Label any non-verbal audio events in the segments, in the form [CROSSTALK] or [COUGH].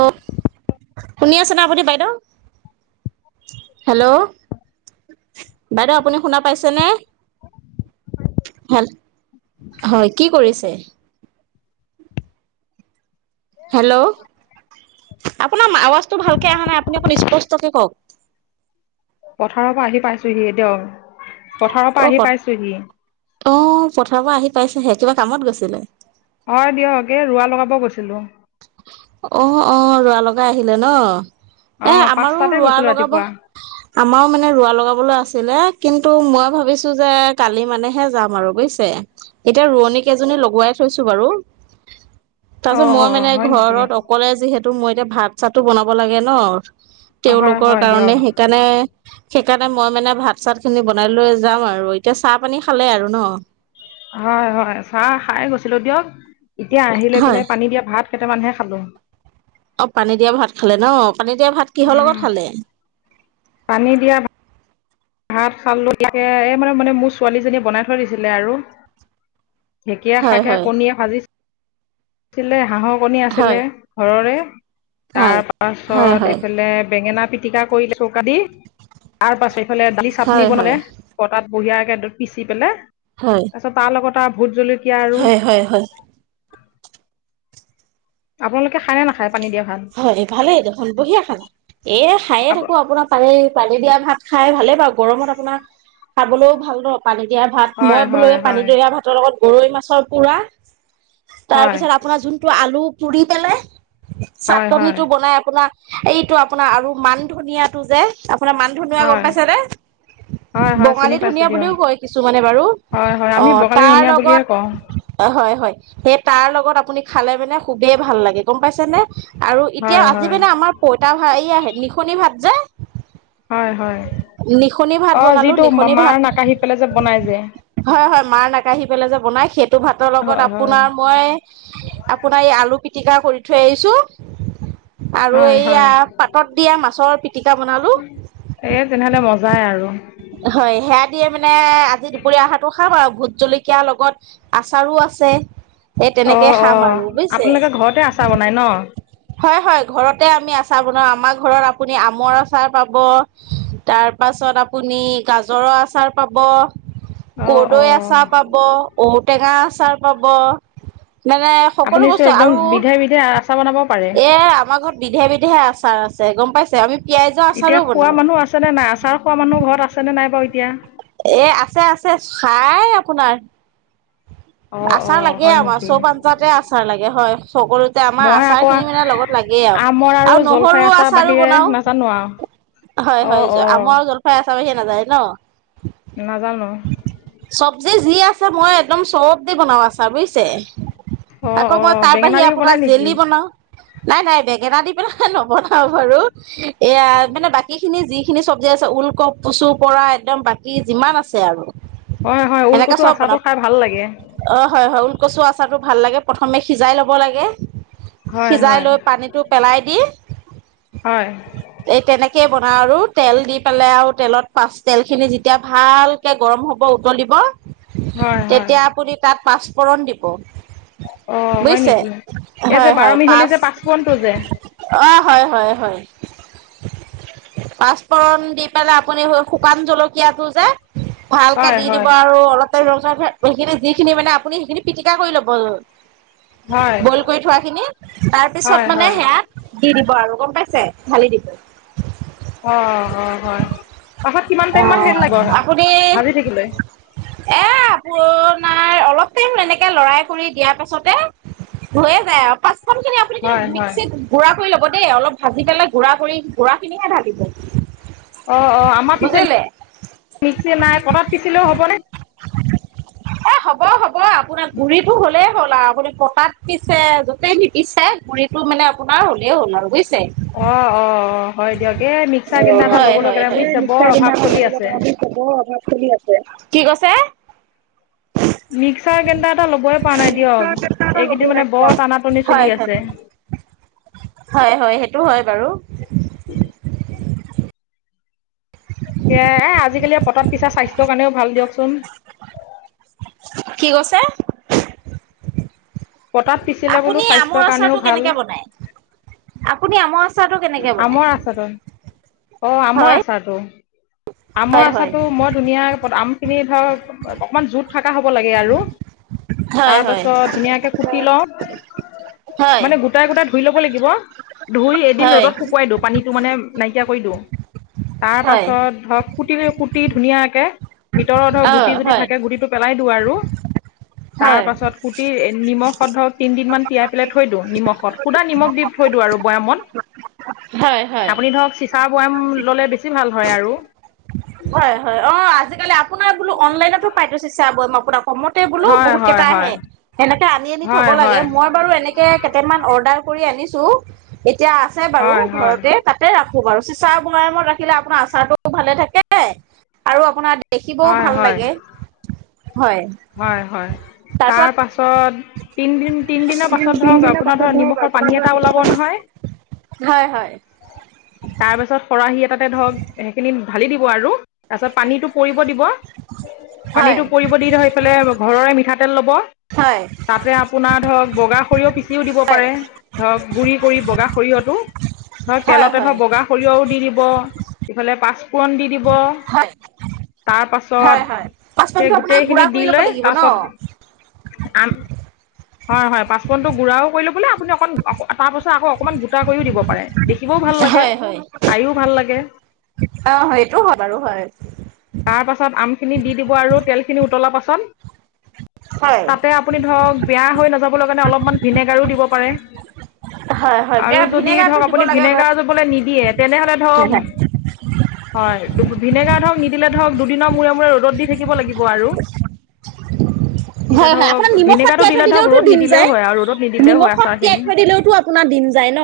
অ', শুনি আছেনে আপুনি বাইদেউ? হেল্ল' বাইদেউ আপুনি শুনা পাইছেনে? হয় কি কৰিছে? হেল্ল' আপোনাৰ আৱাজটো ভালকে আহা নাই আপুনি অকণমান স্পষ্টকে কওক। পথাৰৰ পৰা আহি পাইছোহি দিয়ক পথাৰৰ অ পৰা আহি প পাইছোহি। অ', পথাৰৰ পৰা আহি পাইছেহে কিবা কামত গৈছিলে? হয়, দিয়ক‌ এই ৰুৱা লগাব গৈছিলোঁ। অ', অ', ৰুৱা লগাই আহিলে ন। এ অঁ আমাৰো পাঁচটাতে ৰোৱা গৈছিলোঁ লগাব ৰাতিপুৱা আমাৰো মানে ৰোৱা লগাবলৈ আছিলে কিন্তু মই ভাবিছোঁ যে কালি মানেহে যাম আৰু বুজিছে, এতিয়া ৰোৱনী কেইজনী লগোৱাই থৈছো বাৰু। [INAUDIBLE] তাৰ পিছত মই অঁ মানে হয় নেকি ঘৰত অকলে যিহেতু মই এতিয়া ভাত চাতো বনাব লাগে ন। হয় তেওঁলোকৰ হয় দিয়ক কাৰণে সেইকাৰণে সেইকাৰণে মই মানে ভাত চাত খিনি বনাই লৈ যাম আৰু এতিয়া চাহ পানী খালে আৰু ন। হয়, হয়, চাহ খাই গৈছিলোঁ দিয়ক এতিয়া আহি লৈ হয় পেলাই পানী দিয়া ভাত কেইটামানহে খালোঁ। অ', পানী দিয়া ভাত খালে ন' পানী দিয়া ভাত কিহৰ লগত খালে? পানী দিয়া ভাত খালোঁ কিহেৰে মানে এই মানে, মানে মোৰ ছোৱালীজনীয়ে বনাই থৈ দিছিলে আৰু ঢেঁকীয়া হয় শাকে হয় কণীয়ে ভাবিছোঁ। আছিলে হাঁহৰ কণী হয় আছিলে ঘৰৰে হয় তাৰ হয় পাছত হয় এইফালে বেঙেনা পিটিকা কৰিলে চৌকা দি তাৰ পাছত এইফালে দালি চাটনি হয় বনালে হয় বতাত বঢ়িয়াকে পিচি পেলে হয় তাৰপিছত তাৰ লগত দুটা ভোট জলকীয়া আৰু হয়, হয়, হয়। আপোনালোকে খায় নে নাখায়? পানী দিয়া ভাত হয়, ভালেই দেখোন বঢ়িয়া খানা এ খায়ে আপ থাকো আপোনাৰ পানী পানী দিয়া ভাত। খাই ভালে পাওঁ গৰমত আপোনাৰ খাবলৈও ভাল ন। পানী দিয়া ভাত, মই হয় বোলো হয় এই পানী হয় দিয়া ভাতৰ লগত গৰৈ মাছৰ পোৰা। হয় তাৰপিছত আপোনাৰ যোনটো আলু পুৰি পেলাই হয় চাটনি হয় টো বনাই আপোনাৰ এইটো আপোনাৰ আৰু মান ধনিয়াটো যে আপোনাৰ মান ধনিয়া গম হয় পাইছে নে? হয় হয় চিনি বঙালী পাইছোঁ ধুনীয়া দিয়ক বুলিওঁ কয় কিছুমানে বাৰু হয় হয় আমি অ', বঙালী তাৰ ধনিয়া বুলিয়ে কওঁ লগত হয়, হয়, সেই তাৰ লগত আপুনি খালে মানে খুবেই ভাল লাগে গম পাইছে নে? আৰু এতিয়া হয় আজি হয় মানে আমাৰ পইতা ভাত এইয়ে নিশনি ভাত যে হয়, হয় নিশনি ভাত অ', বনালো যিটো নিশনি মাৰ ভাত নাকাঢ়ি পেলাই যে বনাই যে হয়, হয় মাৰ নাকাঢ়ি পেলাই যে বনাই সেইটো ভাতৰ হয় লগত হয় আপোনাৰ মই আপোনাৰ এই আলু পিটিকা কৰি থৈ আহিছোঁ আৰু হয় হয় এইয়া পাতত দিয়া মাছৰ পিটিকা বনালোঁ। এ তেনেহলে মজাই আৰু হয় সেয়া দিয়ে মানে আজি দুপৰীয়া আহাৰটো খাম আৰু ভোত জলকীয়াৰ লগত আচাৰো আছে। এই অ তেনেকে অ খাম আৰু বুজছে। আপোনালোকে ঘৰতে আচাৰ বনাই ন হয়, হয় ঘৰতে আমি আচাৰ বনাওঁ আমাৰ ঘৰত আপুনি আমৰ আচাৰ পাব তাৰপাছত আপুনি গাজৰৰ আচাৰ পাব। অ কৰ্দৈ আচাৰ অ পাব, ঔটেঙা আচাৰ পাব মানে সকলো আপুনিচোন বস্তু একদম আৰু বিধে বিধে আচাৰ বনাব পাৰে। এ আমাৰ ঘৰত বিধে বিধেহে আছাৰ চাৰ আছে গম পাইছে আমি পিয়াজৰ এতিয়া আচাৰো খোৱা বনাও মানুহ আছে নে নাই আচাৰ খোৱা মানুহ ঘৰত আছেনে নাই বাৰু এতিয়া এ আছে আছে চাই আপোনাৰ অঁ আচাৰ অঁ লাগে হয় আমাৰ নেকি? চৌ আঞ্জাতে আচাৰ লাগে হয়। সকলোতে আমাৰ মই আচাৰ আকৌ খিনি মানে লগত লাগেই আৰু আমৰ আৰু জলফাই নহৰু আচাৰ আচাৰো বাহিৰে বনাওঁ। নাজানো আৰু। হয়, হয় অঁ অঁ আমৰ‌ আৰু জলফাই আচাৰ বাহিৰে নাজাই ন নাজানো। চবজি যি আছে মই একদম চব বনাওঁ আচাৰ বুজিছে অঁ আকৌ মই অঁ তাৰ বেঙেনা বাহিৰে দিও বনাই আপোনাৰ নেকি? জেলি বনাওঁ। নাই, নাই বেঙেনা দি পেলাই নবনাও বাৰু এয়া মানে বাকী খিনি যি স খিনি চব্জি আছে ওলকপ কচু পৰা একদম বাকী যিমান আছে আৰু হয়, হয় ওলকচু আচাৰটো খাই ভাল লাগে। হয়, হয়, হয় লকচু আচাৰটো ভাল লাগে প্ৰথমে সিজাই ল'ব লাগে, হয় সিজাই হয় লৈ পানীটো পেলাই দি হয়। তে বনা আৰু তেল দি পেলাই আৰু তেলত পাচ তেল খিনি যেতিয়া ভালকে গৰম হ'ব উতলিব হয়, হয়। তেতিয়া আপুনি তাত পাঁচফোৰণ দিব অঁ হয় বুজছে নেকি? এই যে হয়, বাৰ হয়, মিহলি পচ যে পাঁচফোৰণটো যে অ' হয়, হয়, হয়। পাঁচফোৰণ দি পেলাই আপুনি শুকান জলকীয়া টো যে ভালকে হয় দি দিব হয় আৰু অলপতে ৰ সখিনি যিখিনি মানে আপুনি সেইখিনি পিটিকা কৰি ল'ব হয় বইল কৰি থোৱাখিনি হয় তাৰপিছত মানে হয়। সেয়া দি দ বাৰ আৰু গম পাইছে ঢালি দিব অ অ হয় অ পাছত কিমান টাইম মান হেৰি লাগিব আপুনি এ ভাজি থাকিবলৈ পুৰ আপোনাৰ অলপ টাইম এনেকে লৰাই কৰিু দিয়াৰ পাছতে হৈয়ে যায় আৰু হয় হয় প [UNINTELLIGIBLE] দেই অলপ ভাজি পেলাই গুড়া কৰি গুৰা খিনিহে ঢালিব অ অ আমাৰ বুজিলে মিক্সি নাই কটাত পিচিলেও হবনে এ হ'ব, হ'ব আপোনাৰ পুৰিতো হ'লেই হ'ল আৰু আপুনি পতাত পিছে য'তেই নিপিছে গুৰিতটো মানে আপোনাৰ হ'লেই হ'ল আৰু বুজছে। অ', অ', অ', হয় দিয়ক এ মিক্সাৰ গ্ৰেণ্ডাৰ এটা ল'বলৈ কেনে বুজিছে ব বৰ অভাৱ চলি আছে কি কৈছে [UNINTELLIGIBLE] মিক্সাৰ গ্ৰাইণ্ডাৰ এটা লবই পৰা নাই দিয়ক এইকেইদিন মানে বৰ টান টনি হয় চলি হয় আছে। [INAUDIBLE] হয়, হয় সেইটো হয় বাৰু। এ, এ আজিকালি পটাত পিছা স্বাস্থ্যৰ কাৰণেও ভাল দিয়কচোন। কি কৈছে পটাত পিচিলে বোলো আপুনি স্বাস্থ্যৰ আমৰ কাৰণেও আচাৰটো ভাল কেনেকে বনাই আপুনি আমৰ আচাৰ চাহটো কেনেকে আমৰ আচাৰটো বনাই অ আমৰ আছ টো আমৰ হয় হয় আচাটো মই ধুনীয়া আমখিনি ধৰ অকমান জোত থকা হ'ব লাগে আৰু হয় তাৰ হয়। পাছত ধুনীয়াকে কুটি লওঁ হয় মানে গোটাই গোটাই ধুই ল'ব লাগিব ধুই এদিন হয় হয় ৰ'দত শুকুৱাই দিওঁ পানীতটো মানে নাইকিয়া কৰি দিওঁ তাৰ হয় পাছত ক কুটি কুটি ধুনীয়াকে ভিতৰত ধৰক অ গুটি যদি হয় থাকে গুটিটো পেলাই দিওঁ আৰু তাৰ হয় পাছত সুটি নিমখত ধৰক তিনিদিনমান তিয়াই পেলাই থৈ দিওঁ নিমখত খুধা নিমখ দি থৈ দিওঁ আৰু হয় হয়। বৈয়ামত আপুনি ধৰক চিচাৰ বৈয়াম ল'লে বেছি ভাল হয় আৰু হয় হয় অ আজিকালি আপোনাৰ বোলো অনলাইনতো পাই থছে আপোনাক কমতে বোলো হয় বহুত হয় কেইটা হয় আহে সেনেকে আনি আনি থ'ব হয় লাগে হয় মই বাৰু এনেকে কেইট মান অৰ্ডাৰ কৰি আনিছো এতিয়া আছে বাৰু হয় হয় ঘৰতে তাতে ৰা আৰু চিচা ভয়ামত ৰাখিলে আপোনাৰ আচাৰতটো ভালে থাকে আৰু আপোনাৰ দেখিবও হয় ভাল হয় লাগে হয় হয় হয় তাৰপিছত তাৰ পাছত তিনদিন তিনদিনৰ দুদিন পাছত ধৰক তিনদিনৰ আপোনাৰ পাছত ধৰ ধৰক নিমখৰ আপোনাৰ পানী ধৰক এটা ওলাব ৰাতিপুৱা নহয় হয় হয় তাৰ পিছত খৰাহি এটাতে ধৰক সেইখিনি ঢালি দিব আৰু তাৰপিছত পানীটো পৰিব দিব হয় পানীটো পৰিব দি এইফালে ঘৰৰে মিঠাতেল লব হয়, তাতে আপোনাৰ ধৰক বগা সৰিয়হ পিচিও দিব হয় পাৰে ধৰক গুৰি কৰি বগা সৰিয়হটো ধৰক হয় হয় তেলতে ধৰ বগা সৰিয়হও দি দিব ইফালে পাঁচফোৰণ দি দিব হয় তাৰ হয় হয় পাছত সেই পাঁচপনটো আপোনাৰ গোটেই গুড়া কৰি ল'ব দিলৈ লাগিব ন পাছত আ হয়, হয় পাঁচপুৰনটো গুড়াও কৰি ল'বলে আপুনি অকণ তাৰ পাছত, অকণমান গোটা কৰিও দিব পাৰে। দেখিবও ভাল লাগে হয় হয় খাইও ভাল লাগে। অ, এইটোও হয় বাৰু হয়। খিনি দি দিব আৰু তেলখিনি উতলাৰ পাছত হয় তাতে আপুনি ধৰক বেয়া হৈ নাযাবৰ কাৰণে অলপমান ভিনেগাৰো দিব পাৰে। হয় হয় আৰু বেয়া যদি ধৰক ভিনেগাৰটো দিব আপুনি লাগে বাৰু ভিনেগাৰজো বোলে নিদিয়ে তেনেহলে ধৰক হয় হয় ভিনেগাৰ ধৰক নিদিলে ধৰক দুদিনৰ মূৰে মূৰে ৰ'দত দি থাকিব লাগিব আৰু হয় তেতিয়া হয় হয় আপোনাৰ নিমখত ধৰক দিলে তিয়াই থৈ ধৰক দিলেওতো ৰ'দ দিম নিদিলেও যায় হয় আৰু ৰ'দত নিদিলেও হয় নিমখত তিয়াই আচাৰখিনি। [INAUDIBLE] থৈ দিলেওতো আপোনাৰ দিম যায় ন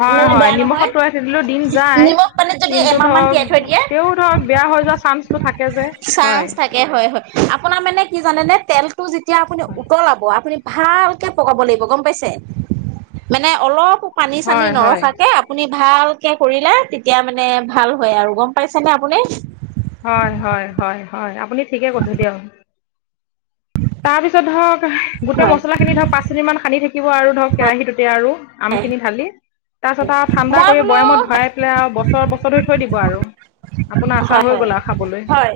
হয়, মানে হয়, বেয়া নহয় নিমখত ভৰাই থৈ দিলো দিন যায় নিমখ পানীত যদি কিন্তু এমাহ মান ধৰক তিয়াই থৈ তেও ধৰক বেয়া হৈযো চা চাঞ্চ থাকে হয়, হয়, আপোনাৰ মানে কি জানেনে তেলটো যেতিয়া আপুনি উতলাব আপুনি ভালকে পকাব লাগিব গম পাইছে মানে অলপ পানী চানী হয় হয় নৰখাকে আপুনি ভাল কৰিলে তেতিয়া মানে ভাল হয় আৰু গম পাইছে নে আপুনি? হয়, হয়, হয়, হয় আপুনি ঠিকে কৈছে দিয়ক। তাৰপিছত ধৰক গোটেই হয় মছলা খিনি ধৰক পাঁচ মিনিট মান সানি থাকিব আৰু ধৰক কেৰাহীটোতে আৰু, হয় আমখিনি ঢালি তাৰ পিছত আৰু ঠাণ্ডা মই কৰি বোলো বয়ামত ভৰাই পেলাই আৰু বছৰ-বছৰ ধৰি থৈ দিব আৰু আপোনাৰ আচা হয় হৈ হয় গ'ল আৰু খাবলৈ। হয়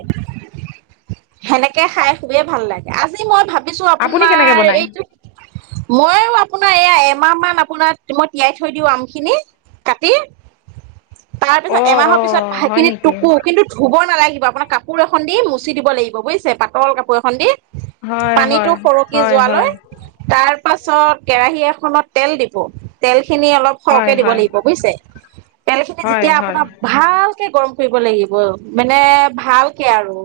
সেনেকে খাই খুবেই ভাল লাগে আজি মই ভাব ছো আপুনি কেনেকৈ আপোনাৰ বনায় এইটো মইয়ো আপোনাৰ এইয়া এমাহ মান [UNINTELLIGIBLE] মই তিয়াই থৈ দিওঁ আমখিনি কাটি তাৰ পিছত অঁ এমাহৰ পিছত অঁ হয় ভাতখিনি নেকি টুকো কিন্তু ধুব নালাগিব আপোনাৰ কাপোৰ এখন দি মচি দিব লাগিব বুজিছে পাতল কাপোৰ এখন দি হয় পানীতো হয় সৰকি হয় যোৱা হয় লৈ তাৰ তাৰ পাছত কেৰাহী এখনত তেলদিব তেল খিনি অলপ সৰহকে হয় দিব হয় লাগিব বুজিছে তেল খিনি হয় যেতিয়া হয় আপোনাৰ ভাল কে গৰম কৰিব লাগিব মানে ভালকে আৰু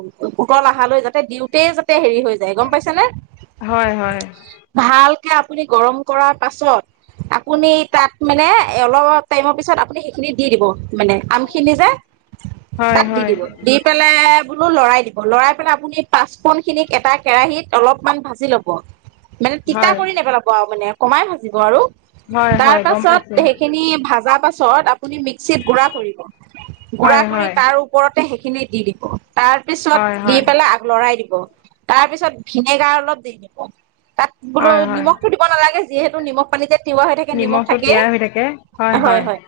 উতল অহালৈ যাতে দিওঁতে যাতে হেৰি হৈ গম পাইছে নে? হয় হয় ভালকে আপুনি গৰম কৰাৰ পাছত আপুনি তাত মানে অলপ টাইমৰ পিছত আপুনি সেইখিনি দি দিব। মানে আমখিনি যে হয় তাত দি হয় দিব, দি পেলাই [UNINTELLIGIBLE] লৰাই দিব, লৰাই পেলাই আপুনি পাঁচপুৰনখিনিক এটা কেৰাহিত অলপমান ভাজি ল'ব মানে তিতা হয় কৰি নেপেলাব আৰু মানে কমাই ভাজিব আৰু হয় তাৰ হয় গম পাছত পাইছো সেইখিনি ভাজা পাছ চত আপুনি মিক্সিত গুৰা কৰিব গুৰা হয় কৰি হয় তাৰ ওপৰতে সেইখিনি দি দিব। তাৰপিছত হয় দি হয় পেলাই আগ লৰাই দিব তাৰপিছত ভিনেগাৰ অলপ দি দিব। তাত বোলো হয় হয় নিমখটো দিব নালাগে যিহেতু নিমখ পানীতে তিৱা হৈ থাকে নিমখ নিমখটো থাকে তিয়াই হৈ থাকে হয়, হয়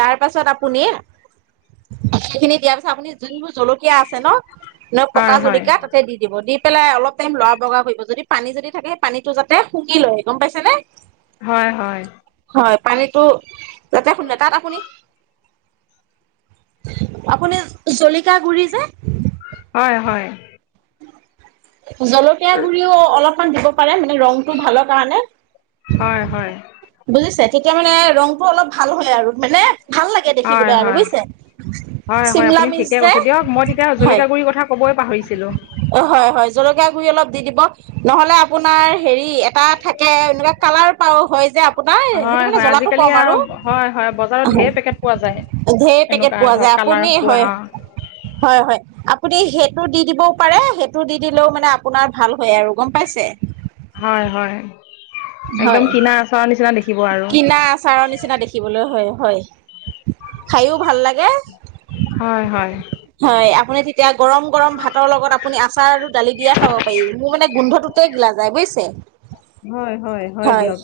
তাৰ পাছত আপুনি সেইখিনি দিয়াৰ পাছত আপুনি যোনবোৰ জলকীয়া আছে ন হয় পকা হয় জলকীয়া তাতে দি দিব দি পেলাই অলপ টাইম লৰা বগা কৰিব যদি পানী যদি থাকে পানীটো যাতে শুকি লয় গম পাইছে নে। হয়, হয়। হয় পানীটো যাতে খু তাত আপুনি আপুনি জলকীয়া গুৰি যে হয়, হয়। জলকীয়া গুৰিও অলপমান দিব পাৰে মানে ৰংটো ভালৰ কাৰণে হয়, হয়। বুজিছে তেতিয়া মানে ৰংটো অলপ ভাল হলে আৰু মানে ভাল লাগে হয় দেখিবলৈ আৰু হয় বুজিছে। হয়, হয় চিমলা আপুনি মিৰ্চ ঠিকে যে কৈছে দিয়ক মই তেতিয়া হয় জলকীয়া গুৰিৰ কথা কবই পাহৰিছিলো। অ', হয়, হয়। জলকীয়া গুৰি অলপ দি দিব নহলে আপোনাৰ হেৰি এটা থাকে এনেকুৱা কালা্ৰ পাউ হয় যে নাই সেইটো হয় মানে হয় জ্বলাটো আজিকালি কম আৰু হয় হয় বজাৰত ঢেৰ পেকেট পোৱা যায় ধেৰ পেকেট এনেকুৱা পোৱা ধৰক যায় কালাৰ আপুনি পোৱা হয়, অ হয়, হয় আ আপুনি সেইটো দি দিবও পাৰে সেইটো দি দিলেও মানে আপোনাৰ ভাল হয় আৰু গম পাইছে। হয়, হয় একদম হয় কিনা আচৰ নিচিনা দেখিব আৰু কিনা আচাৰৰ নিচিনা দেখিবলৈ হয়, হয় খায়ো ভাল লাগে। হয়, হয়। হয় আপুনি তেতিয়া গৰম গৰম ভাতৰ লগত আপুনি আচাৰ আৰু দালি দিয়ে খাব পাৰি মোৰ মানে গোন্ধত তোতে গিলা যায় বুজিছে। হয়, হয়, হয় দিয়ক